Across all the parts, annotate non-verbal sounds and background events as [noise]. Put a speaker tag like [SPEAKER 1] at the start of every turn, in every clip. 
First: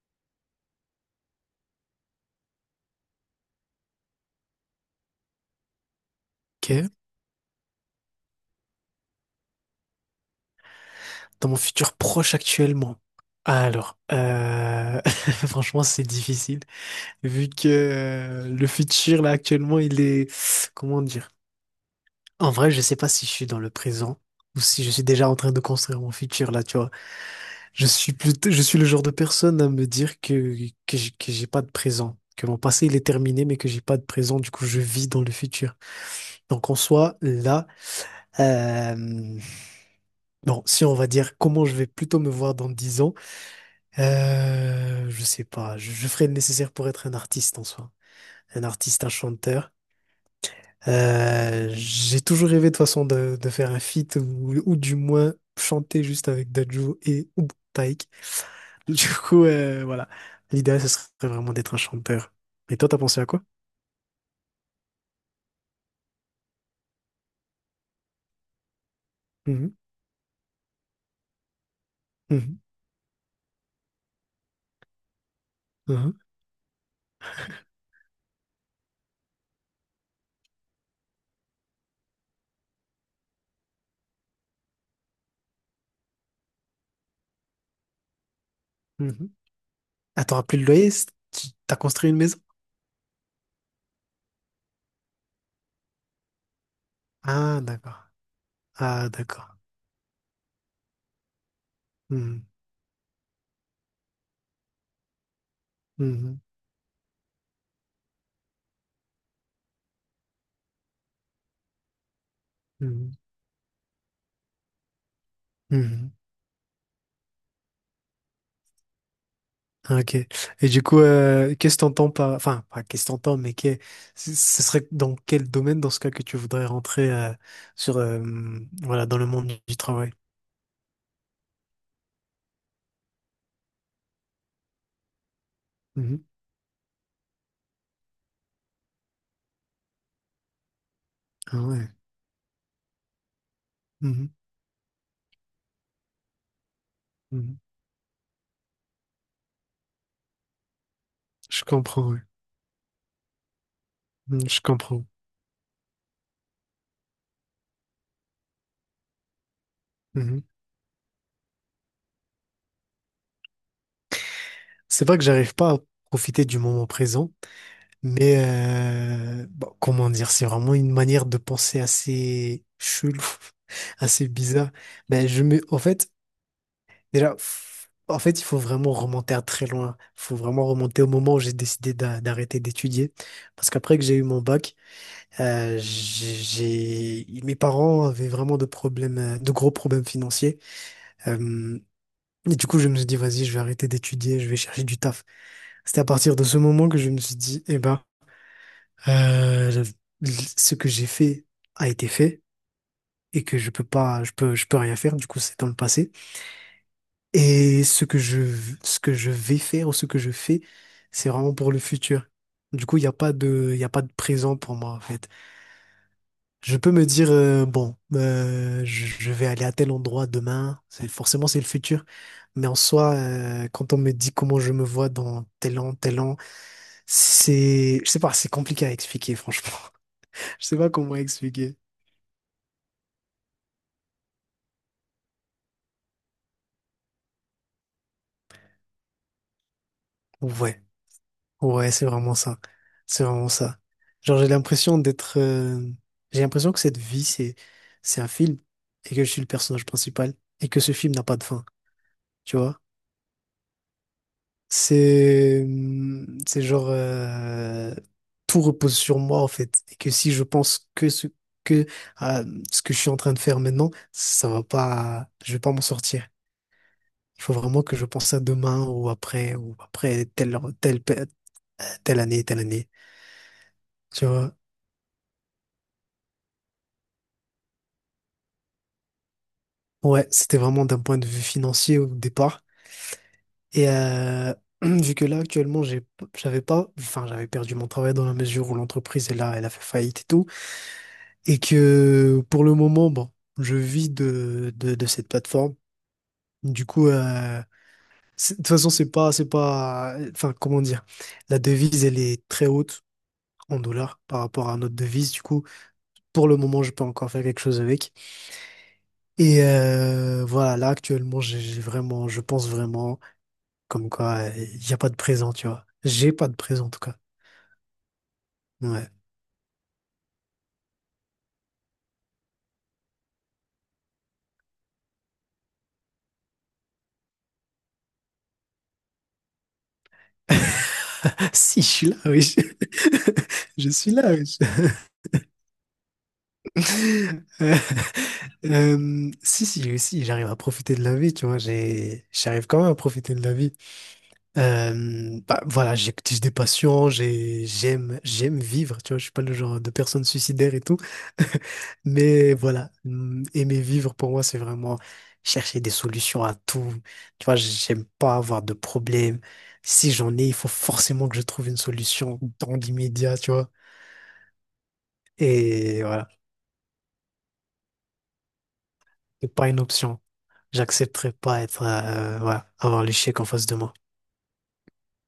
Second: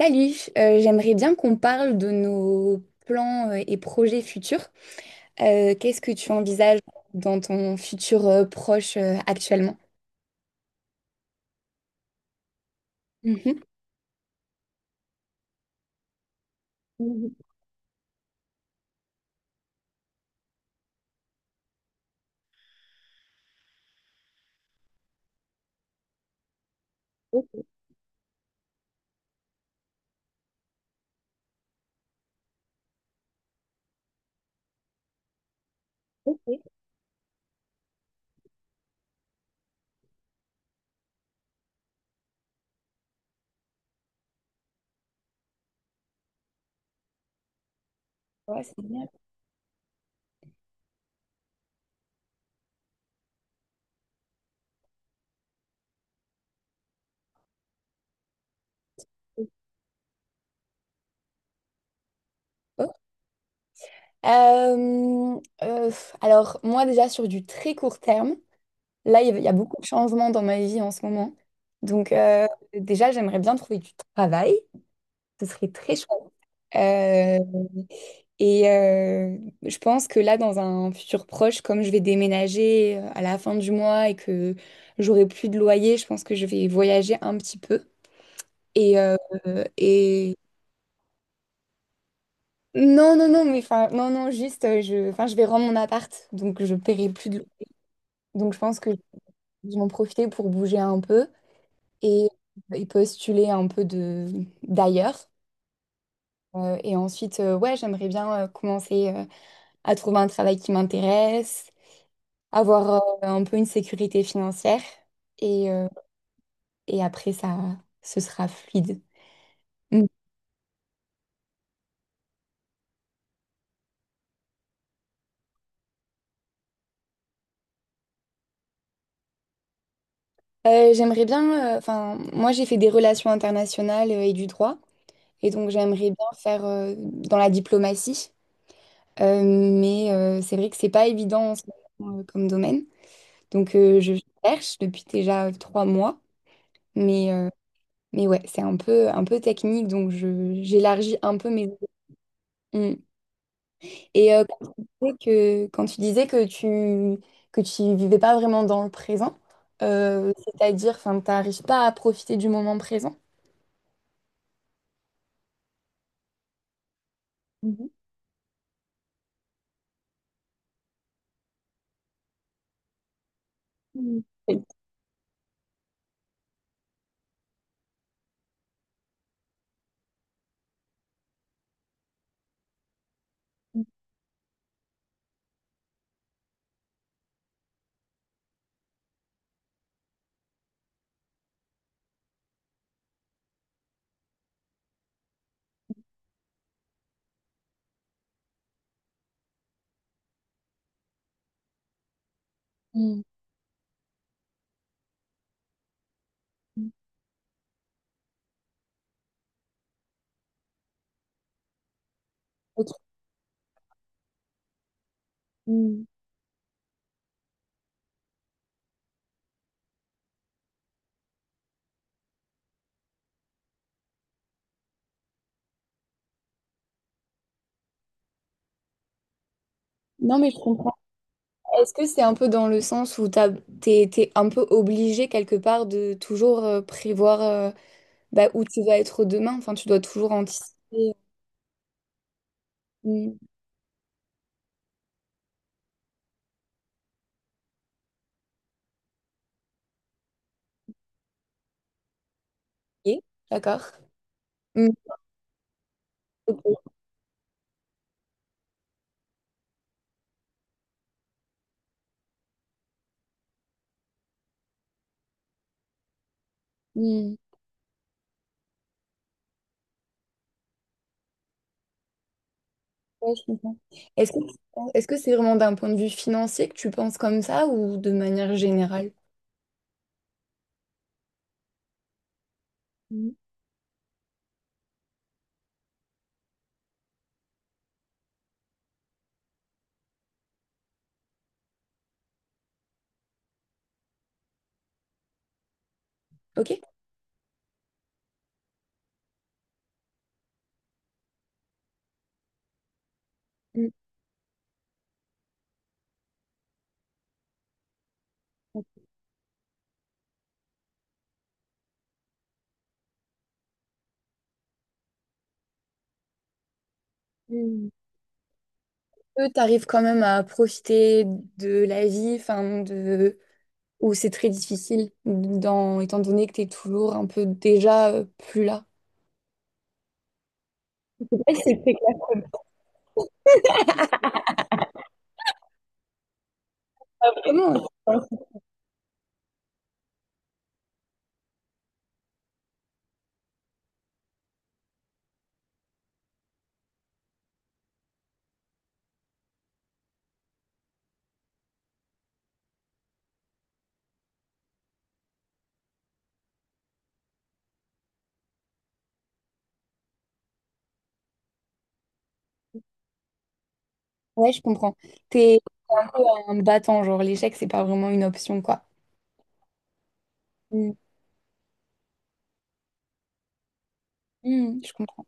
[SPEAKER 1] Salut, j'aimerais bien qu'on parle de nos plans et projets futurs. Qu'est-ce que tu envisages
[SPEAKER 2] Ok.
[SPEAKER 1] dans ton futur proche actuellement?
[SPEAKER 2] Dans mon futur proche actuellement.
[SPEAKER 1] Mhm.
[SPEAKER 2] Alors, [laughs] franchement, c'est difficile
[SPEAKER 1] Mhm.
[SPEAKER 2] vu que le futur là actuellement, il est comment dire? En vrai, je sais pas si je suis dans le présent ou si je suis déjà en train de construire mon futur là. Tu vois,
[SPEAKER 1] Ok,
[SPEAKER 2] je suis plutôt, je suis le genre de personne à me dire que j'ai pas de présent, que mon passé il est terminé, mais que j'ai pas de présent. Du coup, je vis dans le futur.
[SPEAKER 1] ok.
[SPEAKER 2] Donc en soi, là, euh, bon, si on va dire comment je vais plutôt me voir dans 10 ans. Je sais pas. Je ferai le nécessaire pour être un artiste en soi.
[SPEAKER 1] Ouais,
[SPEAKER 2] Un
[SPEAKER 1] c'est
[SPEAKER 2] artiste,
[SPEAKER 1] bien.
[SPEAKER 2] un chanteur. J'ai toujours rêvé de toute façon de faire un feat ou du moins chanter juste avec Dadju et ou Taïk. [laughs] Du coup, voilà. L'idéal, ce serait vraiment d'être un chanteur. Et toi,
[SPEAKER 1] Oh.
[SPEAKER 2] t'as pensé à quoi?
[SPEAKER 1] Alors, moi déjà sur du très court terme, là, il y a
[SPEAKER 2] Mhm,
[SPEAKER 1] beaucoup de changements dans ma vie en ce moment. Donc,
[SPEAKER 2] mhm,
[SPEAKER 1] déjà, j'aimerais bien trouver du travail. Ce serait très
[SPEAKER 2] mhm,
[SPEAKER 1] chouette. Euh, Et euh, je pense que là, dans un futur proche, comme je vais déménager à la fin du mois et que j'aurai plus de loyer, je pense que je vais voyager un petit peu. Et, euh,
[SPEAKER 2] mhm. Ah,
[SPEAKER 1] et...
[SPEAKER 2] t'auras plus de loyer? T'as construit une maison?
[SPEAKER 1] non, non, non, mais enfin, non, non, juste, je, enfin, je vais rendre mon appart, donc je paierai plus de loyer.
[SPEAKER 2] Ah, d'accord.
[SPEAKER 1] Donc je pense que
[SPEAKER 2] Ah,
[SPEAKER 1] je
[SPEAKER 2] d'accord.
[SPEAKER 1] vais en profiter pour bouger un peu et,
[SPEAKER 2] Mhm,
[SPEAKER 1] et postuler un peu de d'ailleurs.
[SPEAKER 2] mhm,
[SPEAKER 1] Et ensuite, ouais, j'aimerais bien commencer à trouver un travail qui m'intéresse, avoir
[SPEAKER 2] mhm,
[SPEAKER 1] un peu une sécurité financière et, euh,
[SPEAKER 2] mhm.
[SPEAKER 1] et après ça ce sera fluide.
[SPEAKER 2] Ah,
[SPEAKER 1] Mm.
[SPEAKER 2] ok. Et du coup, qu'est-ce que t'entends par... Enfin, pas qu'est-ce que t'entends, mais que... ce serait dans quel domaine, dans ce cas, que tu voudrais rentrer sur, voilà, dans le monde du travail?
[SPEAKER 1] J'aimerais bien, enfin moi j'ai fait des relations internationales et du droit et donc j'aimerais
[SPEAKER 2] Mhm.
[SPEAKER 1] bien faire dans la diplomatie. C'est vrai que c'est pas évident en
[SPEAKER 2] Ah
[SPEAKER 1] ce
[SPEAKER 2] ouais.
[SPEAKER 1] moment, comme domaine, donc je
[SPEAKER 2] Mhm.
[SPEAKER 1] cherche depuis déjà trois mois, mais euh,
[SPEAKER 2] Mhm.
[SPEAKER 1] mais ouais c'est un peu technique donc je j'élargis un peu
[SPEAKER 2] Je
[SPEAKER 1] mes...
[SPEAKER 2] comprends, ouais.
[SPEAKER 1] Mm. Et euh,
[SPEAKER 2] Mhm, je comprends.
[SPEAKER 1] Quand tu disais que, quand tu disais que tu vivais pas vraiment dans le présent,
[SPEAKER 2] Mhm.
[SPEAKER 1] c'est-à-dire, enfin, t'arrives pas à profiter du moment présent.
[SPEAKER 2] C'est vrai que j'arrive pas à profiter du moment présent,
[SPEAKER 1] Mhm.
[SPEAKER 2] mais bon, comment dire, c'est vraiment une manière de penser assez chelou, [laughs]
[SPEAKER 1] Mhm.
[SPEAKER 2] assez bizarre. Ben, je me... En fait, déjà, en fait, il faut vraiment remonter à très loin. Il faut vraiment remonter au moment où j'ai décidé d'arrêter d'étudier. Parce qu'après que j'ai eu mon bac, euh, j'ai, mes parents avaient vraiment de problèmes, de gros problèmes financiers. Euh, et du coup, je me suis dit, vas-y, je vais arrêter d'étudier, je vais chercher du taf. C'était à partir de ce moment que je me suis dit, eh ben, euh, ce que j'ai fait a été fait
[SPEAKER 1] Mhm.
[SPEAKER 2] et que je peux pas, je peux rien faire. Du coup, c'est dans le passé. Et ce que je vais faire ou ce que je fais, c'est vraiment pour le futur. Du coup, il y a pas de présent pour moi, en fait.
[SPEAKER 1] Mhm.
[SPEAKER 2] Je peux me dire, bon, je vais aller à tel endroit demain. Forcément, c'est le futur. Mais en soi, quand on me dit comment je me vois dans tel an, c'est, je sais pas, c'est compliqué à expliquer, franchement.
[SPEAKER 1] Non,
[SPEAKER 2] [laughs]
[SPEAKER 1] mais je
[SPEAKER 2] Je sais pas
[SPEAKER 1] comprends.
[SPEAKER 2] comment expliquer.
[SPEAKER 1] Est-ce que c'est un peu dans le sens où t'es, t'es un peu obligé quelque part de toujours prévoir, bah, où tu vas être demain? Enfin, tu dois toujours anticiper.
[SPEAKER 2] Ouais.
[SPEAKER 1] Et-
[SPEAKER 2] Ouais, c'est vraiment ça. C'est
[SPEAKER 1] Mhm.
[SPEAKER 2] vraiment ça. Genre, j'ai l'impression d'être. J'ai l'impression que cette vie, c'est un film et que je suis le personnage principal et que ce film n'a pas de fin. Tu vois?
[SPEAKER 1] Ok, d'accord. Mm,
[SPEAKER 2] C'est. C'est genre.
[SPEAKER 1] ok.
[SPEAKER 2] Tout repose sur moi, en fait. Et que si je pense que ce que à ce que je suis en train de faire maintenant, ça va pas. Je vais pas m'en sortir.
[SPEAKER 1] Mmh.
[SPEAKER 2] Il faut vraiment que je pense à demain ou après telle année, telle année.
[SPEAKER 1] Ouais, je comprends.
[SPEAKER 2] Tu
[SPEAKER 1] Est-ce que,
[SPEAKER 2] vois?
[SPEAKER 1] est-ce que c'est vraiment d'un point de vue financier que tu penses comme ça ou de manière générale?
[SPEAKER 2] Ouais, c'était vraiment d'un point de vue financier au départ.
[SPEAKER 1] Mm,
[SPEAKER 2] Et [clears throat] vu que là, actuellement, j'ai, p- j'avais pas, enfin, j'avais perdu mon travail dans la mesure où l'entreprise, elle a fait faillite et tout. Et que pour le moment, bon, je vis de cette plateforme.
[SPEAKER 1] ok.
[SPEAKER 2] Du coup, de toute façon, c'est pas, enfin, comment dire, la devise, elle est très haute en
[SPEAKER 1] Mm,
[SPEAKER 2] dollars par rapport à notre devise. Du coup, pour le moment, je peux encore faire quelque chose avec. Et voilà, là, actuellement, je pense vraiment. Comme quoi, il n'y a pas de présent, tu vois. J'ai pas de présent, en tout cas.
[SPEAKER 1] mm.
[SPEAKER 2] Ouais.
[SPEAKER 1] Eux, t'arrives quand même à profiter de la vie, enfin de, où c'est très difficile, dans... étant donné que t'es toujours un peu déjà plus là. Je sais
[SPEAKER 2] [laughs]
[SPEAKER 1] pas si c'est
[SPEAKER 2] Si, je
[SPEAKER 1] très
[SPEAKER 2] suis
[SPEAKER 1] clair.
[SPEAKER 2] là, oui. Je, [laughs] je suis là, oui. [laughs] Euh,
[SPEAKER 1] Comment? Hein.
[SPEAKER 2] si, oui, si, j'arrive à profiter de la vie, tu vois. J'ai, j'arrive quand même à profiter de la vie. Bah, voilà, j'écoute des passions, j'aime vivre, tu vois, je suis pas le genre de personne suicidaire et tout. [laughs] Mais voilà, aimer vivre pour moi, c'est vraiment chercher des solutions à tout. Tu vois, j'aime pas avoir de problème. Si j'en ai, il faut forcément que je trouve une solution dans l'immédiat, tu vois.
[SPEAKER 1] Ouais, je comprends. T'es T'es
[SPEAKER 2] Et
[SPEAKER 1] un peu
[SPEAKER 2] voilà,
[SPEAKER 1] un battant, genre l'échec, c'est pas vraiment une option, quoi.
[SPEAKER 2] c'est pas une option.
[SPEAKER 1] Mm.
[SPEAKER 2] J'accepterai pas être, voilà, avoir l'échec en face de moi.
[SPEAKER 1] Mm, je comprends.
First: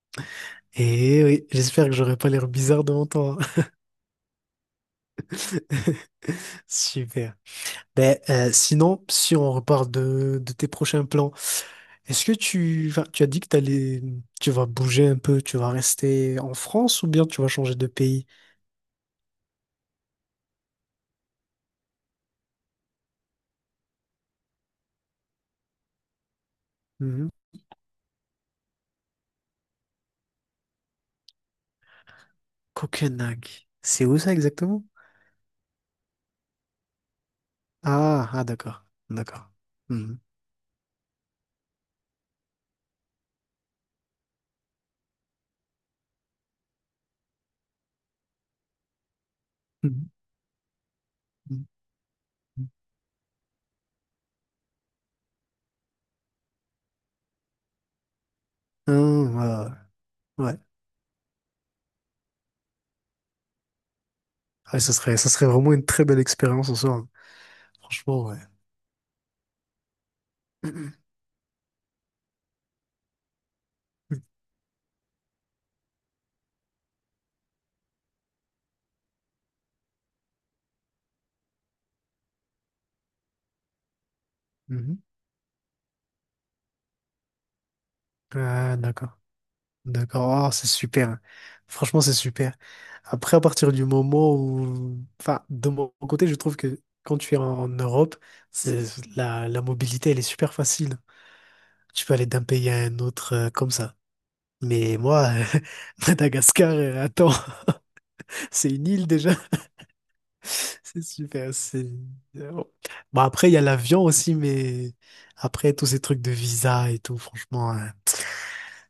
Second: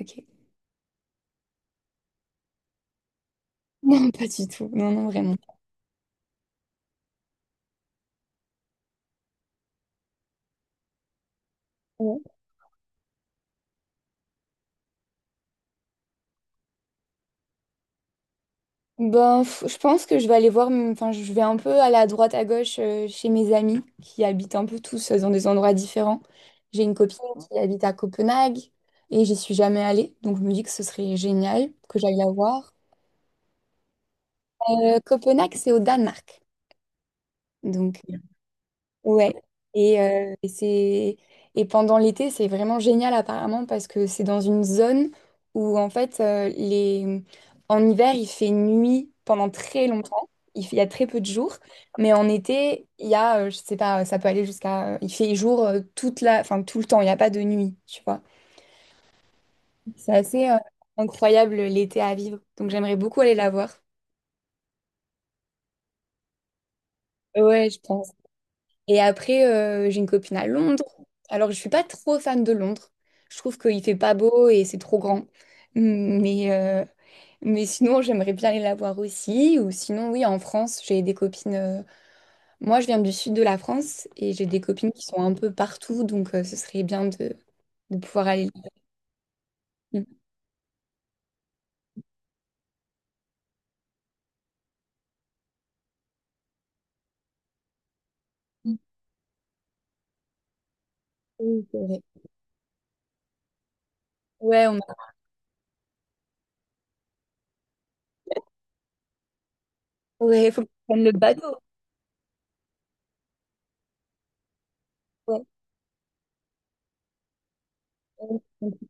[SPEAKER 1] Ok. [laughs]
[SPEAKER 2] Et oui, j'espère que j'aurai pas l'air bizarre devant toi.
[SPEAKER 1] Non, pas du tout. Non, non, vraiment.
[SPEAKER 2] [laughs] Super. Ben, sinon, si on reparle de tes prochains plans, est-ce que tu, enfin, tu as dit que t'allais, tu vas bouger un peu, tu vas rester en France ou bien tu vas changer de pays?
[SPEAKER 1] Ben, f- je pense que je vais aller voir, m- enfin, je vais un peu aller à droite à gauche chez mes amis qui habitent un peu tous dans des endroits différents. J'ai une copine
[SPEAKER 2] Mhm.
[SPEAKER 1] qui habite à Copenhague et j'y suis jamais allée, donc je me dis que ce serait génial que j'aille la voir.
[SPEAKER 2] Copenhague. C'est où ça exactement?
[SPEAKER 1] Copenhague, c'est au Danemark, donc...
[SPEAKER 2] Ah, ah d'accord,
[SPEAKER 1] Ouais,
[SPEAKER 2] d'accord.
[SPEAKER 1] et,
[SPEAKER 2] Mhm.
[SPEAKER 1] euh, et c'est et pendant l'été, c'est vraiment génial apparemment parce que c'est dans une zone où en fait en hiver, il fait nuit pendant très
[SPEAKER 2] Mhm.
[SPEAKER 1] longtemps, il fait- il y a très peu de jours,
[SPEAKER 2] Mhm.
[SPEAKER 1] mais en été, il y a je sais pas, ça peut aller jusqu'à il fait jour toute la enfin tout le temps, il n'y a pas de nuit, tu vois.
[SPEAKER 2] Ah,
[SPEAKER 1] C'est
[SPEAKER 2] ouais.
[SPEAKER 1] assez
[SPEAKER 2] Ouais,
[SPEAKER 1] incroyable l'été à vivre. Donc j'aimerais beaucoup aller la voir.
[SPEAKER 2] Ouais, ça serait vraiment une très belle expérience en soi. Hein.
[SPEAKER 1] Ouais, je pense.
[SPEAKER 2] Franchement, ouais.
[SPEAKER 1] Et après, j'ai une copine à Londres.
[SPEAKER 2] [clears throat]
[SPEAKER 1] Alors, je suis pas trop fan de Londres. Je trouve qu'il fait pas beau et c'est trop grand. Mmh, mais sinon, j'aimerais bien aller la voir aussi. Ou sinon, oui, en France, j'ai des copines. Moi, je viens du sud de la France et j'ai des copines
[SPEAKER 2] Mhm.
[SPEAKER 1] qui sont un peu partout. Donc, ce serait bien de pouvoir aller. Là.
[SPEAKER 2] Ah, d'accord. D'accord. Oh, c'est super. Hein. Franchement, c'est super. Après, à partir du moment où... Enfin, de mon côté, je trouve que quand tu es en Europe,
[SPEAKER 1] Mhm.
[SPEAKER 2] c'est, la mobilité, elle est super facile.
[SPEAKER 1] C'est vrai.
[SPEAKER 2] Tu peux aller d'un pays à un autre comme ça.
[SPEAKER 1] Ouais, on...
[SPEAKER 2] Mais moi, [laughs] Madagascar, attends, [laughs] c'est une île déjà.
[SPEAKER 1] Ouais, faut
[SPEAKER 2] [laughs] C'est
[SPEAKER 1] prendre le
[SPEAKER 2] super.
[SPEAKER 1] bateau.
[SPEAKER 2] C'est... Bon, après, il y a l'avion aussi, mais
[SPEAKER 1] Ouais.
[SPEAKER 2] après, tous ces trucs de visa et tout, franchement, hein,
[SPEAKER 1] Ouais.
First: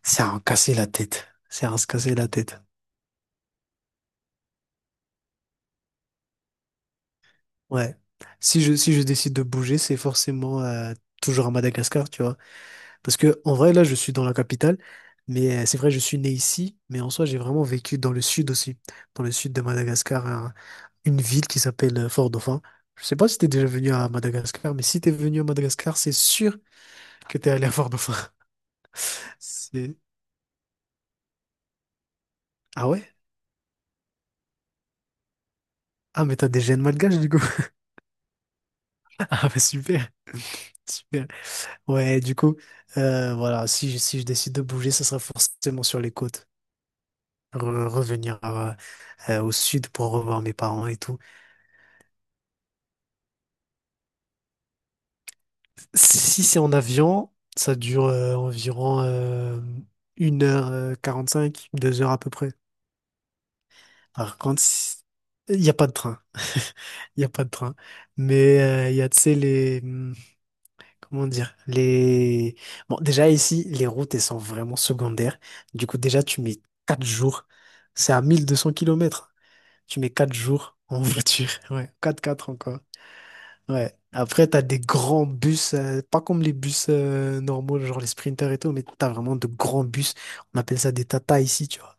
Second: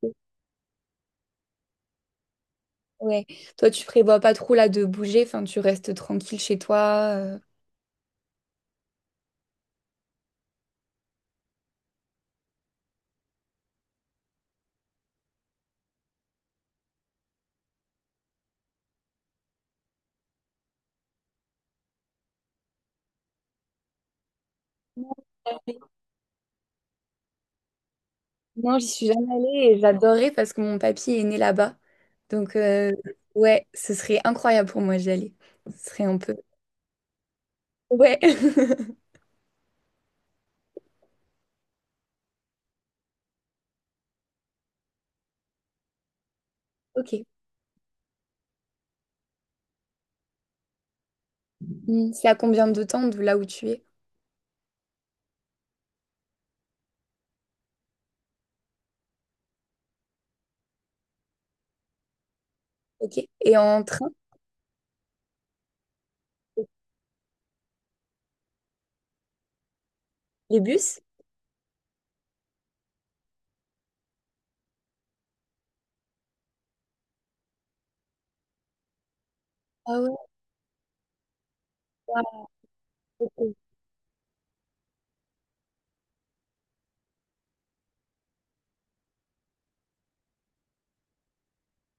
[SPEAKER 2] c'est à en casser la tête. C'est à en se casser la tête.
[SPEAKER 1] Ouais. Toi, tu prévois pas trop là de bouger. Enfin, tu restes tranquille chez toi. Euh?
[SPEAKER 2] Ouais. Si je décide de bouger, c'est forcément toujours à Madagascar, tu vois. Parce que, en vrai, là, je suis dans la capitale, mais c'est vrai, je suis né ici, mais en soi, j'ai vraiment vécu dans le sud aussi, dans le sud de Madagascar, hein, une ville qui s'appelle Fort-Dauphin. Je sais pas si t'es déjà venu à Madagascar, mais si t'es venu à Madagascar, c'est sûr que t'es allé à Fort-Dauphin.
[SPEAKER 1] Non, j'y suis jamais allée et
[SPEAKER 2] C'est...
[SPEAKER 1] j'adorerais parce que mon papy est né là-bas. Donc,
[SPEAKER 2] Ah ouais?
[SPEAKER 1] ouais, ce serait incroyable pour moi d'y aller. Ce serait un
[SPEAKER 2] Ah,
[SPEAKER 1] peu...
[SPEAKER 2] mais t'as des gènes malgaches, du coup. [laughs]
[SPEAKER 1] Ouais. [laughs]
[SPEAKER 2] Ah, bah super, super. Ouais, du coup, voilà, si, si je décide de bouger, ça sera forcément sur les côtes.
[SPEAKER 1] Ok.
[SPEAKER 2] Revenir au sud pour revoir mes parents et tout.
[SPEAKER 1] Hmm, c'est à combien de temps de là où tu es?
[SPEAKER 2] Si, si c'est en avion, ça dure environ une heure quarante-cinq, 2 heures à peu près.
[SPEAKER 1] Ok. Et en train,
[SPEAKER 2] Par contre, il n'y a pas de train. Il n'y a pas de train. Mais il y a, tu sais, les... hmm,
[SPEAKER 1] les bus?
[SPEAKER 2] comment dire? Les... Bon, déjà ici, les routes, elles sont vraiment secondaires. Du coup, déjà, tu mets 4 jours. C'est à 1200 kilomètres.
[SPEAKER 1] Ah
[SPEAKER 2] Tu mets
[SPEAKER 1] ouais,
[SPEAKER 2] 4 jours en [laughs] voiture. Ouais, quatre
[SPEAKER 1] waouh,
[SPEAKER 2] quatre encore. Ouais. Après, t'as des grands bus, pas comme les bus normaux, genre les sprinters et tout, mais t'as vraiment de grands bus. On appelle ça des Tata ici, tu vois.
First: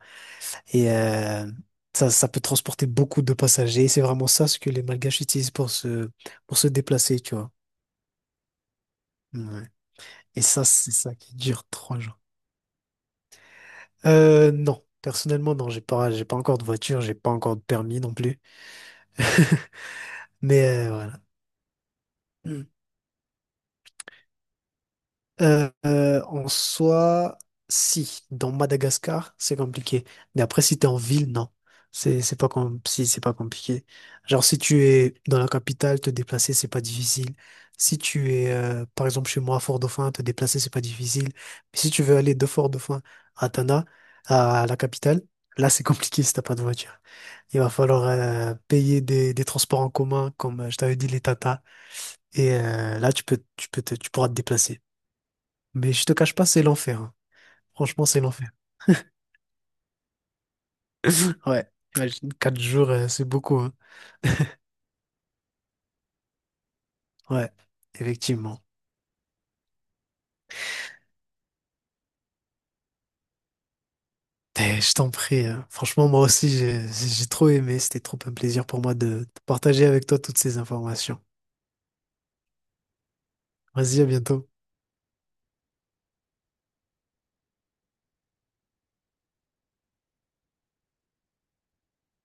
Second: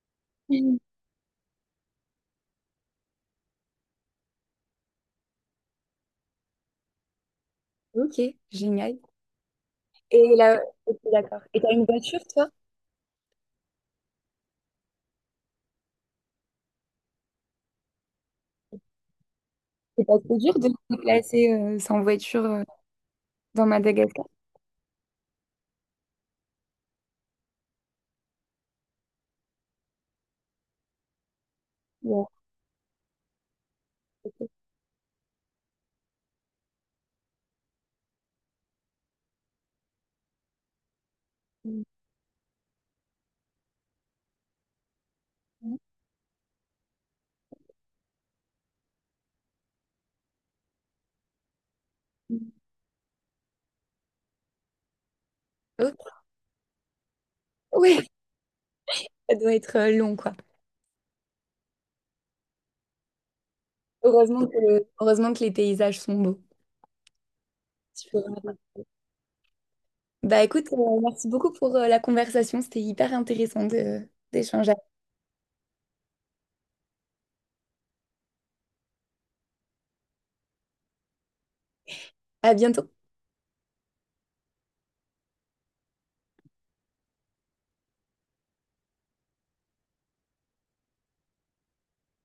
[SPEAKER 2] Et ça, ça peut transporter beaucoup de passagers. C'est vraiment ça ce que les Malgaches utilisent pour se déplacer, tu vois.
[SPEAKER 1] ok, génial.
[SPEAKER 2] Ouais.
[SPEAKER 1] Et
[SPEAKER 2] Et
[SPEAKER 1] là,
[SPEAKER 2] ça, c'est
[SPEAKER 1] ok,
[SPEAKER 2] ça qui
[SPEAKER 1] d'accord. Et
[SPEAKER 2] dure 3 jours.
[SPEAKER 1] toi,
[SPEAKER 2] Non, personnellement, non, j'ai pas encore de voiture, j'ai pas encore de permis non plus. [laughs]
[SPEAKER 1] c'est pas trop dur
[SPEAKER 2] Mais
[SPEAKER 1] de te
[SPEAKER 2] voilà.
[SPEAKER 1] déplacer sans voiture, dans Madagascar?
[SPEAKER 2] En soi, si, dans Madagascar, c'est compliqué. Mais après, si t'es en ville, non.
[SPEAKER 1] Ouais.
[SPEAKER 2] C'est pas com- si, c'est pas compliqué. Genre, si tu es dans la capitale, te déplacer, c'est pas difficile. Si tu es, par exemple, chez moi, à Fort-Dauphin, te déplacer, c'est pas difficile. Mais
[SPEAKER 1] Hmm.
[SPEAKER 2] si tu veux aller de Fort-Dauphin à Tana, à la capitale, là, c'est [laughs] compliqué si t'as pas de voiture. Il va falloir payer des transports en commun, comme je t'avais dit, les tata. Et là, tu pourras te déplacer. Mais je
[SPEAKER 1] Ok.
[SPEAKER 2] te cache pas, c'est l'enfer. Hein. Franchement,
[SPEAKER 1] Ouais,
[SPEAKER 2] c'est l'enfer.
[SPEAKER 1] [laughs] ça doit être long, quoi.
[SPEAKER 2] [laughs] Ouais, imagine, 4 jours, c'est beaucoup. Hein.
[SPEAKER 1] Heureusement que, heureusement que les paysages sont beaux.
[SPEAKER 2] Ouais, effectivement.
[SPEAKER 1] Bah écoute, merci beaucoup pour la conversation. C'était hyper intéressant de d'échanger.
[SPEAKER 2] Eh, je t'en prie. Hein. Franchement, moi aussi, j'ai trop aimé. C'était trop un plaisir pour moi de partager avec toi toutes ces informations.
[SPEAKER 1] À bientôt.
[SPEAKER 2] Vas-y, à bientôt.